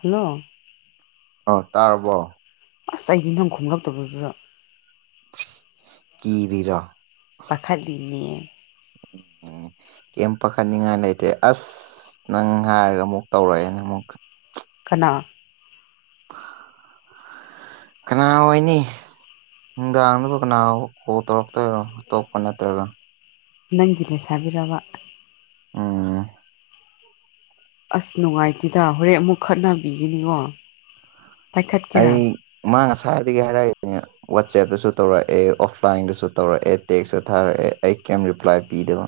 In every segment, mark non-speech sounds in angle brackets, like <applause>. hello ꯑꯣ ꯇꯥꯔꯕꯣ ꯑꯁ ꯑꯩꯗꯤ ꯅꯝ ꯈꯣꯝꯂꯛꯇꯕꯗꯨꯗ ꯀꯤꯔꯤꯔꯥ ꯃꯈꯈꯥꯗꯤꯅꯤ ꯎ ꯀꯩ ꯄꯥꯈꯠꯅꯤꯡꯉꯥꯏ ꯂꯩꯇꯦ ꯑꯁ ꯅꯪ ꯍꯥꯏꯔꯒ ꯑꯃꯨꯛ ꯇꯧꯔꯛꯑꯦ ꯅꯪ ꯑꯃꯨꯛ ꯀꯅꯥ <unintelligible> ꯀꯅꯥ ꯑꯣꯏꯅꯤ ꯅꯨꯡꯗꯥꯡꯗꯕꯨ ꯀꯅꯥ ꯀꯣꯜ ꯇꯧꯔꯛꯇꯣꯏꯔꯣ ꯑꯇꯣꯞꯄ ꯅꯠꯇ꯭ꯔꯒ ꯅꯪꯒꯤ ꯂꯩꯁꯥꯕꯤꯔꯕ ꯎꯝ ꯑꯁ ꯅꯨꯡꯉꯥꯏꯇꯦꯗ ꯍꯣꯔꯦꯟ ꯑꯃꯨꯛ ꯈꯠꯅꯕꯤꯒꯅꯤꯀꯣ ꯑꯩ ꯄꯥꯏꯈꯠꯀꯦꯔꯥ ꯃꯥꯥꯡ ꯉꯁꯥꯏꯗꯒꯤ ꯍꯥꯏꯔꯛꯏꯅꯦ ꯋꯥꯆꯦꯞꯇꯁꯨ ꯇꯧꯔꯛꯑꯦ ꯑꯣꯐꯂꯥꯏꯟꯗꯁꯨ ꯇꯧꯔꯛꯑꯦ ꯇꯦꯛꯁꯁꯨ ꯊꯥꯔꯛꯑꯦ ꯑꯩ ꯀꯩꯝ ꯔꯤꯄ꯭ꯂꯥꯏ ꯄꯤꯗꯕ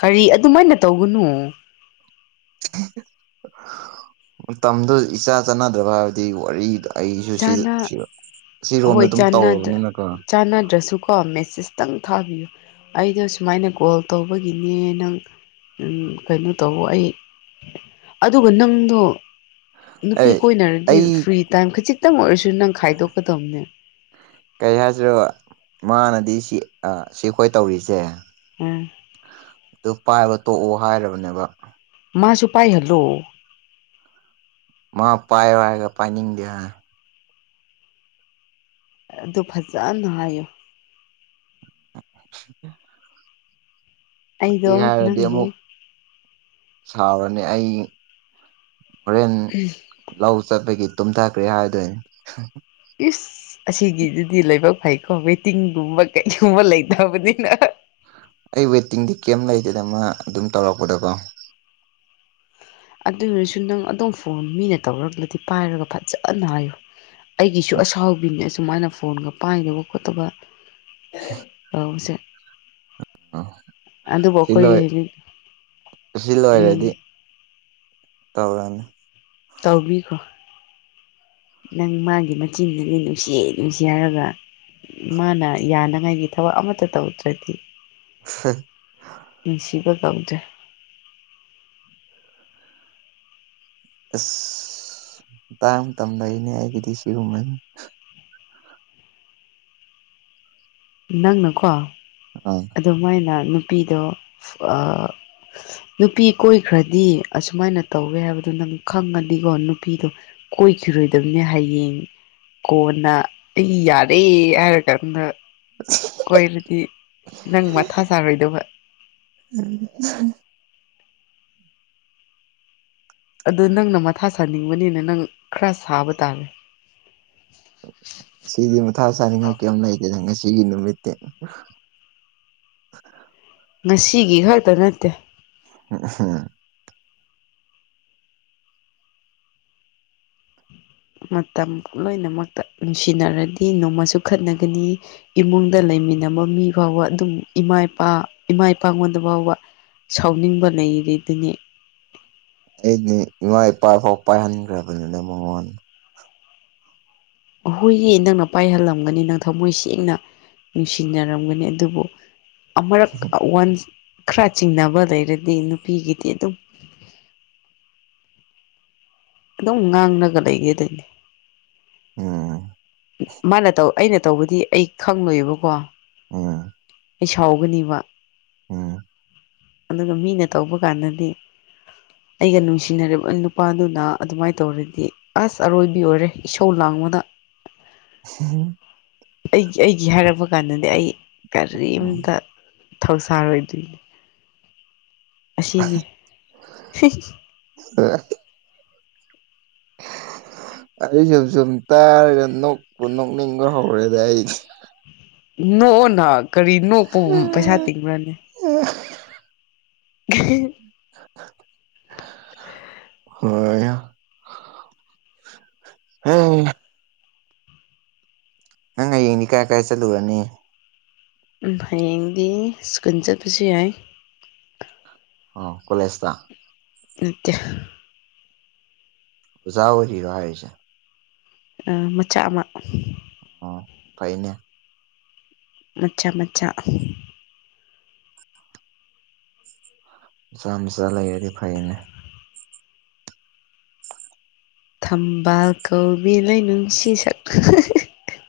ꯀꯔꯤ ꯑꯗꯨꯃꯥꯏꯅ ꯇꯧꯒꯅꯨ ꯃꯇꯝꯗꯨ ꯏꯆꯥ ꯆꯥꯟꯅꯗ꯭ꯔꯕ ꯍꯥꯏꯕꯗꯤ ꯋꯥꯔꯤꯗꯣ ꯑꯩꯁꯨ ꯁꯤ ꯆꯥꯅ ꯁꯤꯔꯣꯝꯗ ꯑꯗꯨꯝ ꯇꯧꯔꯕꯅꯤꯅꯀꯣ ꯆꯥꯟꯅꯗ꯭ꯔꯁꯨ ꯀꯣ ꯃꯦꯁꯦꯁꯇꯪ ꯊꯥꯕꯤꯌꯨ ꯑꯩꯗꯣ ꯁꯨꯃꯥꯏꯅ ꯀꯣꯜ ꯇꯧꯕꯒꯤꯅꯦ ꯅꯪ ꯎ ꯀꯩꯅꯣ ꯇꯧꯕ ꯑꯩ ꯑꯗꯨꯒ ꯅꯪꯗꯣ ꯅꯨꯄꯤ ꯑꯩ ꯀꯣꯏꯅꯔꯗꯤ ꯑꯩ ꯐ꯭ꯔꯤ ꯇꯥꯏꯝ ꯈꯖꯤꯛꯇꯪ ꯑꯣꯏꯔꯁꯨ ꯅꯪ ꯈꯥꯏꯗꯣꯛꯀꯗꯧꯅꯦ ꯀꯩ ꯍꯥꯏꯁꯤꯔꯣ ꯃꯥꯅꯗꯤ ꯁꯤ ꯁꯤꯈꯣꯏ ꯇꯧꯔꯤꯁꯦ ꯎꯝ ꯑꯗꯨ ꯄꯥꯏꯕ ꯇꯣꯛꯑꯣ ꯍꯥꯏꯔꯕꯅꯦꯕ ꯃꯥꯁꯨ ꯄꯥꯏꯍꯜꯂꯣ ꯃꯥ ꯄꯥꯏꯌꯦ ꯍꯥꯏꯔꯒ ꯄꯥꯏꯅꯤꯡꯗꯦ ꯍꯥꯏ ꯑꯗꯨ ꯐꯖꯅ ꯍꯥꯏꯌꯣ <unintelligible> ꯀꯩ ꯑꯩꯗꯣ ꯍꯥꯏꯔꯗꯤ ꯑꯃꯨꯛ ꯅꯪꯕꯨ ꯁꯥꯎꯔꯅꯤ ꯑꯩ ꯍꯣꯔꯦꯟ ꯂꯧ ꯆꯠꯄꯒꯤ ꯇꯨꯝꯊꯈ꯭ꯔꯦ ꯍꯥꯏꯗꯣꯏꯅꯤ ꯏꯁ ꯑꯁꯤꯒꯤꯗꯨꯗꯤ ꯂꯥꯏꯕꯛ ꯐꯩꯀꯣ ꯋꯦꯇꯤꯡꯒꯨꯝꯕ ꯀꯔꯤꯒꯨꯝꯕ ꯂꯩꯇꯕꯅꯤꯅ ꯑꯩ ꯋꯦꯇꯤꯡꯗꯤ ꯀꯩꯝ ꯂꯩꯇꯦꯗꯃ ꯃꯥꯅ ꯑꯗꯨꯝ ꯇꯧꯔꯛꯄꯗꯀꯣ ꯑꯗꯨ ꯑꯣꯏꯔꯁꯨ ꯅꯪ ꯑꯗꯨꯝ ꯐꯣꯟ ꯃꯤꯅ ꯇꯧꯔꯛꯔꯗꯤ ꯄꯥꯏꯔꯒ ꯐꯖꯅ ꯍꯥꯏꯌꯨ ꯑꯩꯒꯤꯁꯨ ꯑꯁꯥꯎꯕꯤꯅꯤ ꯑꯁꯨꯃꯥꯏꯅ ꯐꯣꯟꯒ ꯄꯥꯏꯗꯕ ꯈꯣꯠꯇꯕ <unintelligible> ꯑꯗꯨꯕꯨ ꯁꯤ ꯑꯩꯈꯣꯏꯒꯤ ꯂꯣꯏ ꯍꯧꯖꯤꯛ ꯁꯤ ꯎꯝ ꯂꯣꯏꯔꯗꯤ ꯇꯧꯔꯅꯤ ꯇꯧꯕꯤꯈꯔꯣ ꯅꯪ ꯃꯥꯒꯤ ꯃꯆꯤꯟꯗꯗꯤ ꯅꯨꯡꯁꯤꯌꯦ ꯅꯨꯡꯁꯤꯌꯦ ꯍꯥꯏꯔꯒ ꯃꯥꯅ ꯌꯥꯅꯉꯥꯏꯒꯤ ꯊꯕꯛ ꯑꯃꯇ ꯇꯧꯗ꯭ꯔꯗꯤ <unintelligible> ꯅꯨꯡꯁꯤꯕ ꯀꯧꯗ꯭ꯔꯦ ꯑꯁ ꯃꯇꯥꯡꯕ ꯃꯇꯝ ꯂꯩꯅꯦ ꯑꯩꯒꯤꯗꯤ ꯁꯤꯒꯨꯝꯕ ꯅꯪꯅꯀꯣ ꯑꯥ ꯑꯗꯨꯃꯥꯏꯅ ꯅꯨꯄꯤꯗꯣ <unintelligible> ꯅꯨꯄꯤ ꯀꯣꯏꯈ꯭ꯔꯗꯤ ꯑꯁꯨꯃꯥꯏꯅ ꯇꯧꯋꯦ ꯍꯥꯏꯕꯗꯣ ꯅꯪ ꯈꯪꯉꯗꯤꯀꯣ ꯅꯨꯄꯤꯗꯣ ꯀꯣꯏꯈꯤꯔꯣꯏꯗꯕꯅꯦ ꯍꯌꯦꯡ ꯀꯣꯟꯅ ꯑꯩ ꯌꯥꯔꯦ ꯍꯥꯏꯔꯀꯥꯟꯗ <unintelligible> ꯀꯣꯏꯔꯗꯤ ꯅꯪ ꯃꯊꯥ ꯁꯥꯔꯣꯏꯗꯕ ꯎꯝ ꯑꯗꯨ ꯅꯪꯅ ꯃꯊꯥ ꯁꯥꯅꯤꯡꯕꯅꯤꯅ ꯅꯪ ꯈꯔ ꯁꯥꯕ ꯇꯥꯕ ꯁꯤꯗꯤ ꯃꯊꯥ ꯁꯥꯅꯤꯡꯉꯥꯏ ꯀꯩꯝ ꯂꯩꯇꯦꯗ ꯉꯁꯤꯒꯤ ꯅꯨꯃꯤꯠꯇꯤ ꯉꯁꯤꯒꯤ ꯈꯛꯇ ꯅꯠꯇꯦ ꯍꯝ ꯃꯇꯝ ꯂꯣꯏꯅꯃꯛꯇ ꯅꯨꯡꯁꯤꯅꯔꯗꯤ ꯅꯣꯡꯃꯁꯨ ꯈꯠꯅꯒꯅꯤ ꯏꯃꯨꯡꯗ ꯂꯩꯃꯤꯟꯅꯕ ꯃꯤ ꯐꯥꯎꯕ ꯑꯗꯨꯝ ꯏꯃꯥ ꯏꯄꯥ ꯏꯃꯥ ꯏꯄꯥꯉꯣꯟꯗ ꯐꯥꯎꯕ ꯁꯥꯎꯅꯤꯡꯕ ꯂꯩꯔꯤꯗꯨꯅꯤ ꯑꯩꯗꯤ ꯏꯃꯥ ꯏꯄꯥꯐꯥꯎ ꯄꯥꯏꯍꯟꯈ꯭ꯔꯕꯅꯤꯅꯦ ꯃꯉꯣꯟꯗ ꯍꯣꯏꯌꯦ ꯅꯪꯅ ꯄꯥꯏꯍꯜꯂꯝꯒꯅꯤ ꯅꯪ ꯊꯃꯣꯏ ꯁꯦꯡꯅ ꯅꯨꯡꯁꯤꯅꯔꯝꯒꯅꯤ ꯑꯗꯨꯕꯨ ꯑꯃꯔꯛ ꯋꯥꯟ ꯈꯔ ꯆꯤꯡꯅꯕ ꯂꯩꯔꯗꯤ ꯅꯨꯄꯤꯒꯤꯗꯤ ꯑꯗꯨꯝ ꯑꯗꯨꯝ ꯉꯥꯡꯔꯒ ꯂꯩꯒꯗꯣꯏꯅꯦ ꯎꯝ ꯃꯥꯅ ꯇꯧꯕ ꯑꯩꯅ ꯇꯧꯕꯗꯤ ꯑꯩ ꯈꯪꯪꯂꯣꯏꯕꯀꯣ ꯎꯝ ꯑꯩ ꯁꯥꯎꯒꯅꯤꯕ ꯎꯝ ꯑꯗꯨꯒ ꯃꯤꯅ ꯇꯧꯕ ꯀꯥꯟꯗꯗꯤ ꯑꯩꯒ ꯅꯨꯡꯁꯤꯅꯔꯤꯕ ꯅꯨꯄꯥꯗꯨꯅ ꯑꯗꯨꯃꯥꯏꯅ ꯇꯧꯔꯗꯤ ꯑꯁ ꯑꯔꯣꯏꯕꯤ ꯑꯣꯏꯔꯦ ꯏꯁꯧ ꯂꯥꯡꯕꯗ ꯍꯝ ꯑꯩ ꯑꯩꯒꯤ ꯍꯥꯏꯔꯛꯄ ꯀꯥꯟꯗꯗꯤ ꯑꯩ ꯀꯔꯤꯝꯇ ꯊꯧꯁꯥꯔꯣꯏꯗꯣꯏꯅꯤ ꯑꯁꯤꯅꯤ ꯑꯩꯁꯨ ꯁꯨꯝ ꯇꯥꯔꯒ ꯅꯣꯛꯄꯨ ꯅꯣꯛꯅꯤꯡꯕ ꯍꯧꯔꯦꯗ ꯑꯩꯗꯤ ꯅꯣꯛꯑꯣꯅ ꯀꯔꯤ ꯅꯣꯛꯄꯕꯨ ꯄꯩꯁꯥ ꯇꯤꯡꯕꯔ꯭ ꯅꯦ ꯎꯝ ꯍꯤ ꯍꯣꯏ ꯍꯥꯏ ꯅꯪ ꯍꯌꯦꯡꯗꯤ ꯀꯥꯏ ꯀꯥꯏ ꯆꯠꯂꯨꯔꯅꯤ ꯍꯌꯦꯡꯗꯤ ꯁ꯭ꯀꯨꯜ ꯆꯠꯄꯁꯨ ꯌꯥꯏ ꯑꯣ ꯀꯣꯂꯦꯖꯇ ꯅꯠꯇꯦ ꯑꯣꯖꯥ ꯑꯣꯏꯔꯤꯔꯣ ꯍꯥꯏꯁꯦ ꯃꯆꯥ ꯑꯃ ꯑꯣ ꯐꯩꯅꯦ ꯃꯆꯥ ꯃꯆꯥ ꯃꯆꯥ ꯃꯆꯥꯥ ꯂꯩꯔꯗꯤ ꯐꯩꯅꯦ ꯊꯝꯕꯥꯜ ꯀꯧꯕꯤ ꯂꯩꯥꯅꯨꯡꯁꯤ ꯁꯛꯄ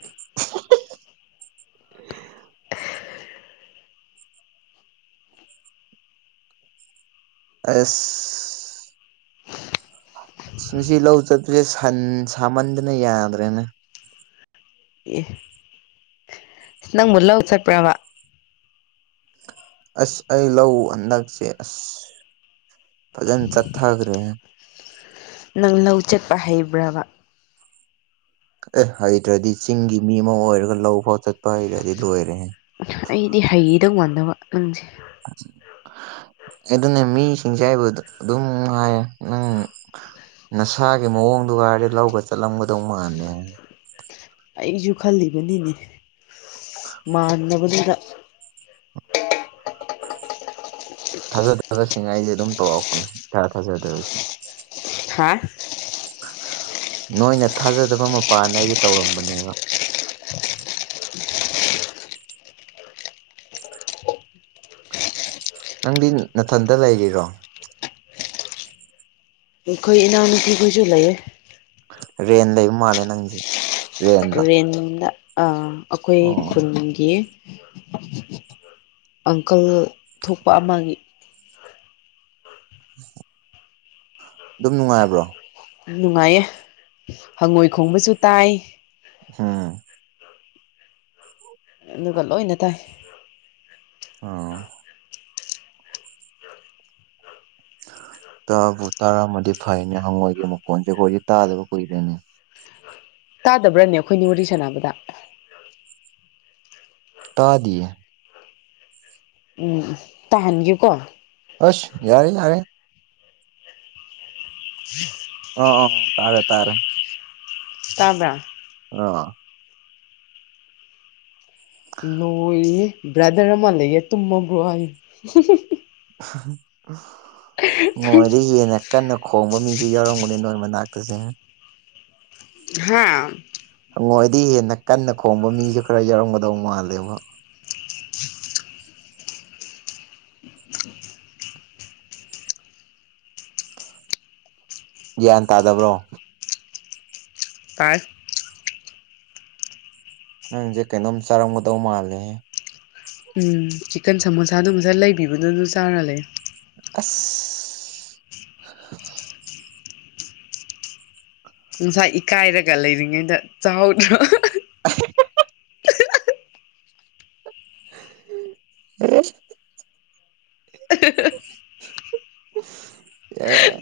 <inaudible> <inaudible> ꯑꯁ ꯉꯁꯤ ꯂꯧ ꯆꯠꯄꯁꯦ ꯁꯥꯃꯟꯗꯅ ꯌꯥꯗ꯭ꯔꯦꯅꯦ ꯑ ꯅꯪꯕꯨ ꯂꯧ ꯆꯠ꯭ꯄꯔꯕ ꯑꯁ ꯑꯩ ꯂꯧ ꯍꯟꯗꯛꯁꯦ ꯑꯁ ꯐꯖꯅ ꯆꯠꯊꯈ꯭ꯔꯦꯅꯦ ꯅꯪ ꯂꯧ ꯆꯠꯄ ꯍꯩꯕ꯭ꯔꯕ ꯑꯦ ꯍꯩꯗ꯭ꯔꯗꯤ ꯆꯤꯡꯒꯤ ꯃꯤ ꯑꯃ ꯑꯣꯏꯔꯒ ꯂꯧ ꯐꯥꯎ ꯆꯠꯄ ꯍꯩꯗ꯭ꯔꯗꯤ ꯂꯣꯏꯔꯦꯍꯦ ꯑꯩꯗꯤ ꯍꯩꯗꯧ ꯃꯥꯟꯗꯕ ꯅꯪꯁꯦ ꯑꯗꯨꯅꯦ ꯃꯤꯁꯤꯡꯁꯦ ꯑꯩꯕꯨ ꯑꯗꯨꯝ ꯍꯥꯏꯌꯦ ꯅꯪ ꯅꯁꯥꯒꯤ ꯃꯑꯣꯡꯗꯨꯒ ꯍꯥꯏꯔꯗꯤ ꯂꯧꯒ ꯆꯠꯂꯝꯒꯗꯧ ꯃꯥꯟꯗꯦꯅ ꯑꯩꯁꯨ ꯈꯜꯂꯤꯕꯅꯤꯅꯦ ꯃꯥꯟꯗꯕꯗꯨꯗ ꯊꯥꯖ ꯊꯗꯁꯤꯡꯉ ꯑꯩꯁꯦ ꯑꯗꯨꯝ ꯇꯧꯔꯛꯄꯅꯦꯥ ꯊꯥꯖꯗꯕꯁꯦ ꯍꯥꯥ ꯅꯣꯏꯅ ꯊꯥꯖꯗꯕ ꯃꯄꯥꯅ ꯑꯩꯗꯤ ꯇꯧꯔꯝꯕꯅꯦꯕ ꯅꯪꯗꯤ ꯅꯥꯊꯟꯗ ꯂꯩꯔꯤꯔꯣ ꯈꯣꯏ ꯏꯅꯥꯎꯅꯄꯤ ꯀꯨꯖꯨ ꯂꯩꯌꯦ ꯔꯦꯟ ꯂꯩ ꯃꯥꯜꯂꯦ ꯅꯪꯁꯦ ꯔꯦꯟꯔꯣ ꯇꯨꯔꯦꯟꯗ ꯑꯩꯈꯣꯏ ꯑꯣ ꯈꯨꯟꯒꯤ ꯑꯪꯀꯜ ꯊꯣꯛꯄ ꯑꯃꯒꯤ ꯑꯗꯨꯝ ꯅꯨꯡꯉꯥꯏꯕ꯭ꯔꯣ ꯅꯨꯡꯉꯥꯏꯌꯦ ꯍꯪꯉꯣꯏ ꯈꯣꯡꯕꯁꯨ ꯇꯥꯏ ꯎꯝ ꯑꯗꯨꯒ ꯂꯣꯏꯅ ꯇꯥꯏ ꯑꯣ ꯇꯥꯕꯨ ꯇꯥꯔꯝꯃꯗꯤ ꯐꯩꯅꯦ ꯍꯪꯉꯣꯏꯒꯤ ꯃꯈꯣꯟꯁꯦ ꯑꯩꯈꯣꯏꯗꯤ ꯇꯥꯗꯕ ꯀꯨꯏꯔꯦꯅꯦ ꯇꯥꯗꯕ꯭ꯔꯅꯦ ꯑꯩꯈꯣꯏ ꯅꯤ ꯋꯥꯔꯤ ꯁꯥꯟꯅꯕꯗ ꯇꯥꯗꯌꯦ ꯎꯝ ꯎꯝ ꯇꯥꯍꯟꯒꯨꯀꯣ ꯑꯁ ꯌꯥꯔꯦ ꯌꯥꯔꯦ ꯎꯝ ꯑꯣ ꯑꯣ ꯇꯔꯦ ꯇꯥꯔꯦ ꯇꯥꯕ ꯑ ꯅꯣꯣꯏ ꯕ꯭ꯔꯗꯔ ꯃꯜꯒ ꯇꯨꯝꯃꯕ꯭ꯔꯣ ꯍꯥꯏ ꯃꯣꯏꯗꯤ ꯍꯅ ꯀꯟꯅ ꯈꯣꯡꯕ ꯃꯤꯁꯨ ꯌꯥꯎꯔꯝꯒꯅꯦ ꯅꯣꯏ ꯃꯅꯥꯛꯇꯁꯦ ꯍꯥꯥ ꯍꯪꯉꯣꯏꯗꯤ ꯍꯦꯟꯅ ꯀꯟꯅ ꯈꯣꯡꯕ ꯃꯤꯁꯨ ꯈꯔ ꯌꯥꯎꯔꯝꯒꯗꯧ ꯃꯥꯜꯂꯦꯕ <inaudible> ꯒ꯭ꯌꯥꯟ ꯇꯥꯗꯕ꯭ꯔꯣ ꯀꯥꯁ ꯅꯪꯁꯦ ꯀꯩꯅꯣꯝ ꯆꯥꯔꯝꯒꯗꯧ ꯃꯥꯜꯂꯦ ꯎꯝ ꯆꯤꯛꯀꯟ ꯁꯃꯣꯁꯥꯗꯨ ꯉꯁꯥ ꯂꯩꯕꯤꯕꯗꯨꯣ ꯑꯗꯨ ꯆꯥꯔ ꯂꯩ ꯑꯁ ꯅꯨꯡꯁꯥ ꯏꯀꯥꯏꯔꯒ ꯂꯩꯔꯤꯉꯩꯗ ꯆꯥꯎꯅ <inaudible> ꯎ ꯑ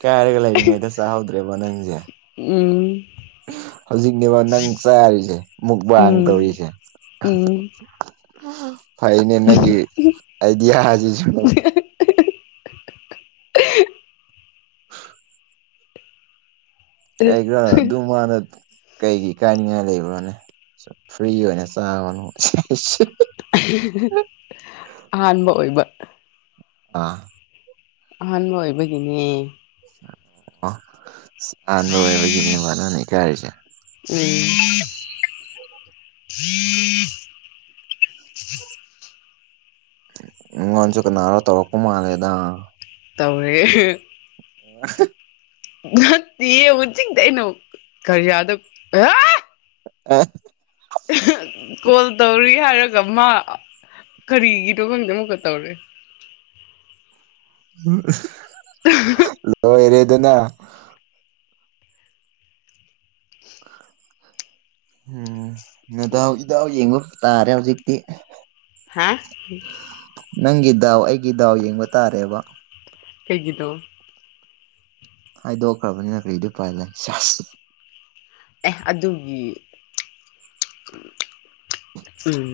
ꯀꯥꯏꯔꯒ ꯂꯩꯔꯤꯉꯩꯗ ꯆꯥꯍꯧꯗ꯭ꯔꯦꯕ ꯅꯪꯁꯦ ꯎꯝ ꯍꯧꯖꯤꯛꯅꯦꯕ ꯅꯪ ꯆꯥꯔꯤꯁꯦ ꯃꯨꯛꯕꯥꯥꯡ ꯎꯝ ꯇꯧꯔꯤꯁꯦ ꯎꯝ ꯐꯥꯏꯅꯦ ꯅꯪꯒꯤ ꯑꯗꯤꯌꯥ ꯍꯥꯏꯖꯤꯁꯨ <inaudible> ꯀ ꯈ꯭ꯔ ꯑꯗꯨ ꯃꯥꯅ ꯀꯩꯒꯤ ꯏꯀꯥꯏꯅꯤꯡꯉꯥꯏ ꯂꯩꯕ꯭ꯔꯣꯅꯦ ꯐ꯭ꯔꯤ ꯑꯣꯏꯅ ꯆꯥꯕꯅꯣ <inaudible> ꯑꯍꯥꯟꯕ ꯑꯣꯏꯕ ꯑꯥ ꯑꯍꯥꯟꯕ ꯑꯣꯏꯕꯒꯤꯅꯦ ꯑꯣ ꯑꯍꯥꯟꯕ ꯑꯣꯏꯕꯩꯅꯤꯅꯦ ꯃꯥꯅ ꯏꯀꯥꯏꯔꯤꯁꯦ <inaudible> ꯑꯩꯉꯣꯟꯁꯨ ꯀꯅꯥꯅꯣ ꯇꯧꯔꯛꯄ ꯃꯥꯜꯂꯦꯗ ꯇꯧꯔꯦ ꯑ ꯅꯠꯇꯦ ꯍꯧ ꯆꯤꯡꯗꯩꯅꯣ ꯀꯔꯤꯌꯥꯗ ꯑ ꯀꯣꯜ ꯇꯧꯔꯤ ꯍꯥꯏꯔꯒ ꯃꯥ ꯀꯔꯤꯒꯤꯅꯣ ꯈꯪꯗꯦ ꯑꯃꯨꯛꯀ ꯇꯧꯔꯛ ꯑꯦ ꯂꯣꯏꯔꯦꯗꯅ <inaudible> ꯎꯝ ꯅꯗꯥꯎ ꯏꯗꯥꯎ ꯌꯦꯡꯕ ꯇꯥꯔꯦ ꯍꯧꯖꯤꯛꯇꯤ ꯍꯥꯥ ꯅꯪꯒꯤ ꯗꯥꯎ ꯑꯩꯒꯤ ꯗꯥꯎ ꯌꯦꯡꯕ ꯇꯥꯔꯦꯕ ꯐꯩꯒꯤꯗꯣ ꯍꯥꯏꯗꯣꯛꯈ꯭ꯔꯕꯅꯤꯅ ꯀꯔꯤꯗꯨ ꯄꯥꯏꯂ ꯑꯦ ꯑꯗꯨꯒꯤ ꯎꯝ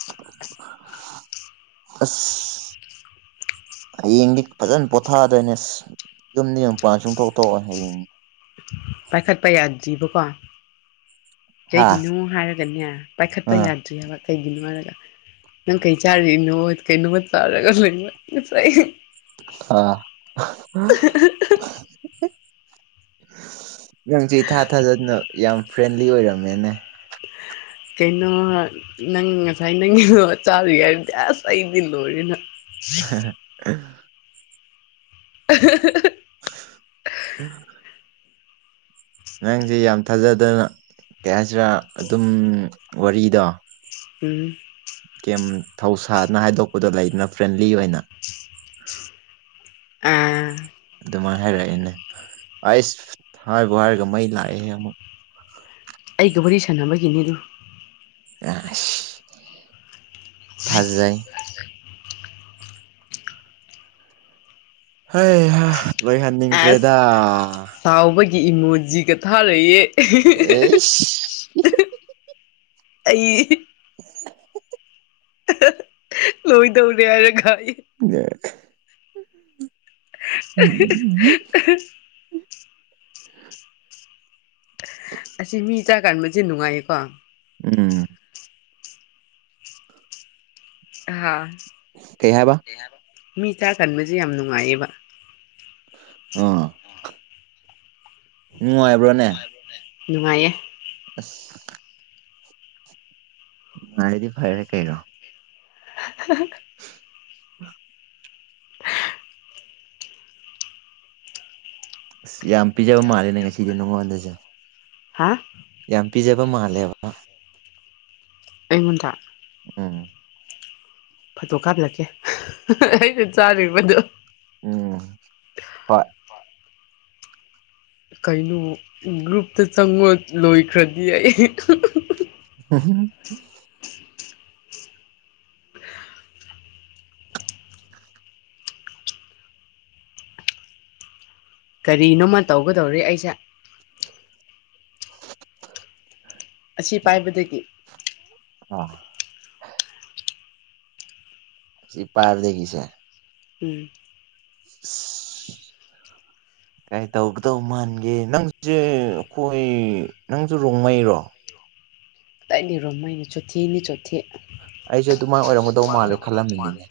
<inaudible> ꯑꯁ ꯍꯌꯦꯡꯗꯤ ꯐꯖꯅ ꯄꯣꯊꯥꯗꯣꯏꯅꯦ ꯑꯁ ꯌꯨꯝꯗꯩꯩ ꯃꯄꯥꯟ ꯁꯨꯛ ꯊꯣꯛ ꯊꯣꯛꯑꯣꯏ ꯍꯌꯦꯡꯗꯤ ꯄꯥꯏꯈꯠꯄ ꯌꯥꯗ꯭ꯔꯤꯕꯀꯣ ꯍꯥ ꯀꯩꯒꯤꯅꯣ ꯍꯥꯏꯔꯒꯅꯦ ꯄꯥꯏꯈꯠꯄ ꯑꯥ ꯌꯥꯗ꯭ꯔꯤ ꯍꯥꯏꯕ ꯀꯩꯒꯤꯅꯣ ꯍꯥꯏꯔꯒ ꯅꯪ ꯀꯩ ꯆꯥꯔꯤꯅꯣ ꯀꯩꯅꯣꯃ ꯆꯥꯔꯒ ꯂꯩꯕ <unintelligible> ꯑꯥ ꯅꯪꯁꯦ ꯏꯊꯥ ꯊꯥꯖꯗꯅ ꯌꯥꯝ ꯐ꯭ꯔꯦꯟꯂꯤ ꯑꯣꯏꯔꯝꯃꯦꯅꯦ ꯀꯩꯅꯣ ꯅꯪ ꯉꯁꯥꯏ ꯅꯪꯒꯤꯗꯣ ꯆꯥꯔꯤꯉꯩꯗꯗꯤ ꯑꯁ ꯑꯩꯗꯤ ꯂꯣꯏꯔꯦꯅ <inaudible> <inaudible> <inaudible> ꯅꯪꯁꯦ ꯌꯥꯝ ꯊꯥꯖꯗꯅ ꯀꯩ ꯍꯥꯏꯁꯤꯔꯥ ꯑꯗꯨꯝ ꯋꯥꯔꯤꯗꯣ ꯎꯝ ꯀꯌꯝ ꯊꯧꯁꯥꯗꯅ ꯍꯥꯏꯗꯣꯛꯄꯗꯣ ꯂꯩꯗꯅ ꯐ꯭ꯔꯦꯟꯂꯤ ꯑꯣꯏꯅ ꯑꯥ ꯑꯗꯨꯃꯥꯏꯅ ꯍꯥꯏꯔꯛꯑꯦꯅꯦ ꯑꯩꯁ ꯍꯥꯏꯚꯤ ꯍꯥꯏꯔꯒ ꯃꯩ ꯂꯥꯛꯑꯦꯍꯦ ꯑꯃꯨꯛ ꯑꯩꯒ ꯋꯥꯔꯤ ꯁꯥꯟꯅꯕꯒꯤꯅꯤ ꯑꯗꯨ ꯑꯁ ꯐꯖꯩ ꯍꯩꯍꯥ ꯂꯣꯏꯍꯟꯅꯤꯡꯈ꯭ꯔꯦꯗ ꯑꯁ ꯁꯥꯎꯕꯒꯤ ꯏꯃꯣꯖꯤꯒ ꯊꯥꯔꯛꯑꯦ ꯑꯩꯁ ꯑꯩ <inaudible> ꯂꯣꯏꯗꯧꯔꯦ ꯍꯥꯏꯔꯒꯥꯌꯦ <unintelligible> ꯑꯁꯤ ꯃꯤ ꯆꯥꯛ ꯍꯟꯕꯁꯦ ꯅꯨꯡꯉꯥꯏꯌꯦꯀꯣ ꯎꯝ ꯍꯥ ꯀꯩ ꯍꯥꯏꯕ ꯀꯩꯍꯥꯏꯕ ꯃꯤ ꯆꯥꯛꯍꯟꯕꯁꯦ ꯌꯥꯝ ꯅꯨꯡꯉꯥꯏꯌꯦꯕ ꯑꯥ ꯅꯨꯡꯉꯥꯏꯕ꯭ꯔꯣꯅꯦ ꯅꯨꯡꯉꯥꯏꯌꯦ ꯑꯁ ꯅꯨꯡꯉꯥꯏꯔꯗꯤ ꯐꯔꯦ ꯀꯩꯅꯣ <inaudible> ꯑꯁ ꯌꯥꯝ ꯄꯤꯖꯕ ꯃꯥꯜꯂꯦꯅꯦ ꯉꯁꯤꯗꯤ ꯅꯉꯣꯟꯗꯖꯦ ꯍꯥ ꯌꯥꯝ ꯄꯤꯖꯕ ꯃꯥꯜꯂꯦꯕ ꯑꯩꯉꯣꯟꯗ ꯎꯝ ꯐꯣꯇꯣ ꯀꯥꯞꯂꯛꯀꯦ ꯑꯩꯅ ꯆꯥꯨꯔꯤꯕꯗꯣ ꯎꯝ ꯍꯣꯏ ꯀꯩꯅꯣ ꯒ꯭ꯔꯨꯞꯇ ꯆꯪꯉꯣ ꯂꯣꯏꯈ꯭ꯔꯗꯤ ꯑꯩ <inaudible> ꯀꯔꯤꯅꯣꯃ ꯇꯧꯒꯗꯧꯔꯦ ꯑꯩꯁꯦ ꯑꯁꯤ ꯄꯥꯏꯕꯗꯒꯤ ꯑꯥ ꯁꯤ ꯄꯥꯕꯗꯒꯤꯁꯦ ꯎꯝ <unintelligible> <inaudible> ꯀꯩ ꯇꯧꯒꯗꯧ ꯃꯥꯟꯒꯦ ꯅꯪꯁꯦ ꯑꯩꯈꯣꯏ ꯅꯪꯁꯨ ꯔꯣꯡꯃꯩꯔꯣ ꯀꯗꯥꯏꯗꯩ ꯔꯣꯃꯩꯅꯣ ꯆꯣꯠꯊꯦ ꯅꯤ ꯆꯣꯠꯊꯦ ꯑꯩꯁꯨ ꯑꯗꯨꯃꯥꯏꯅ ꯑꯣꯏꯔꯝꯒꯗꯧ ꯃꯥꯜꯂꯦ ꯈꯜꯂꯝꯃꯤꯅꯤꯅꯦ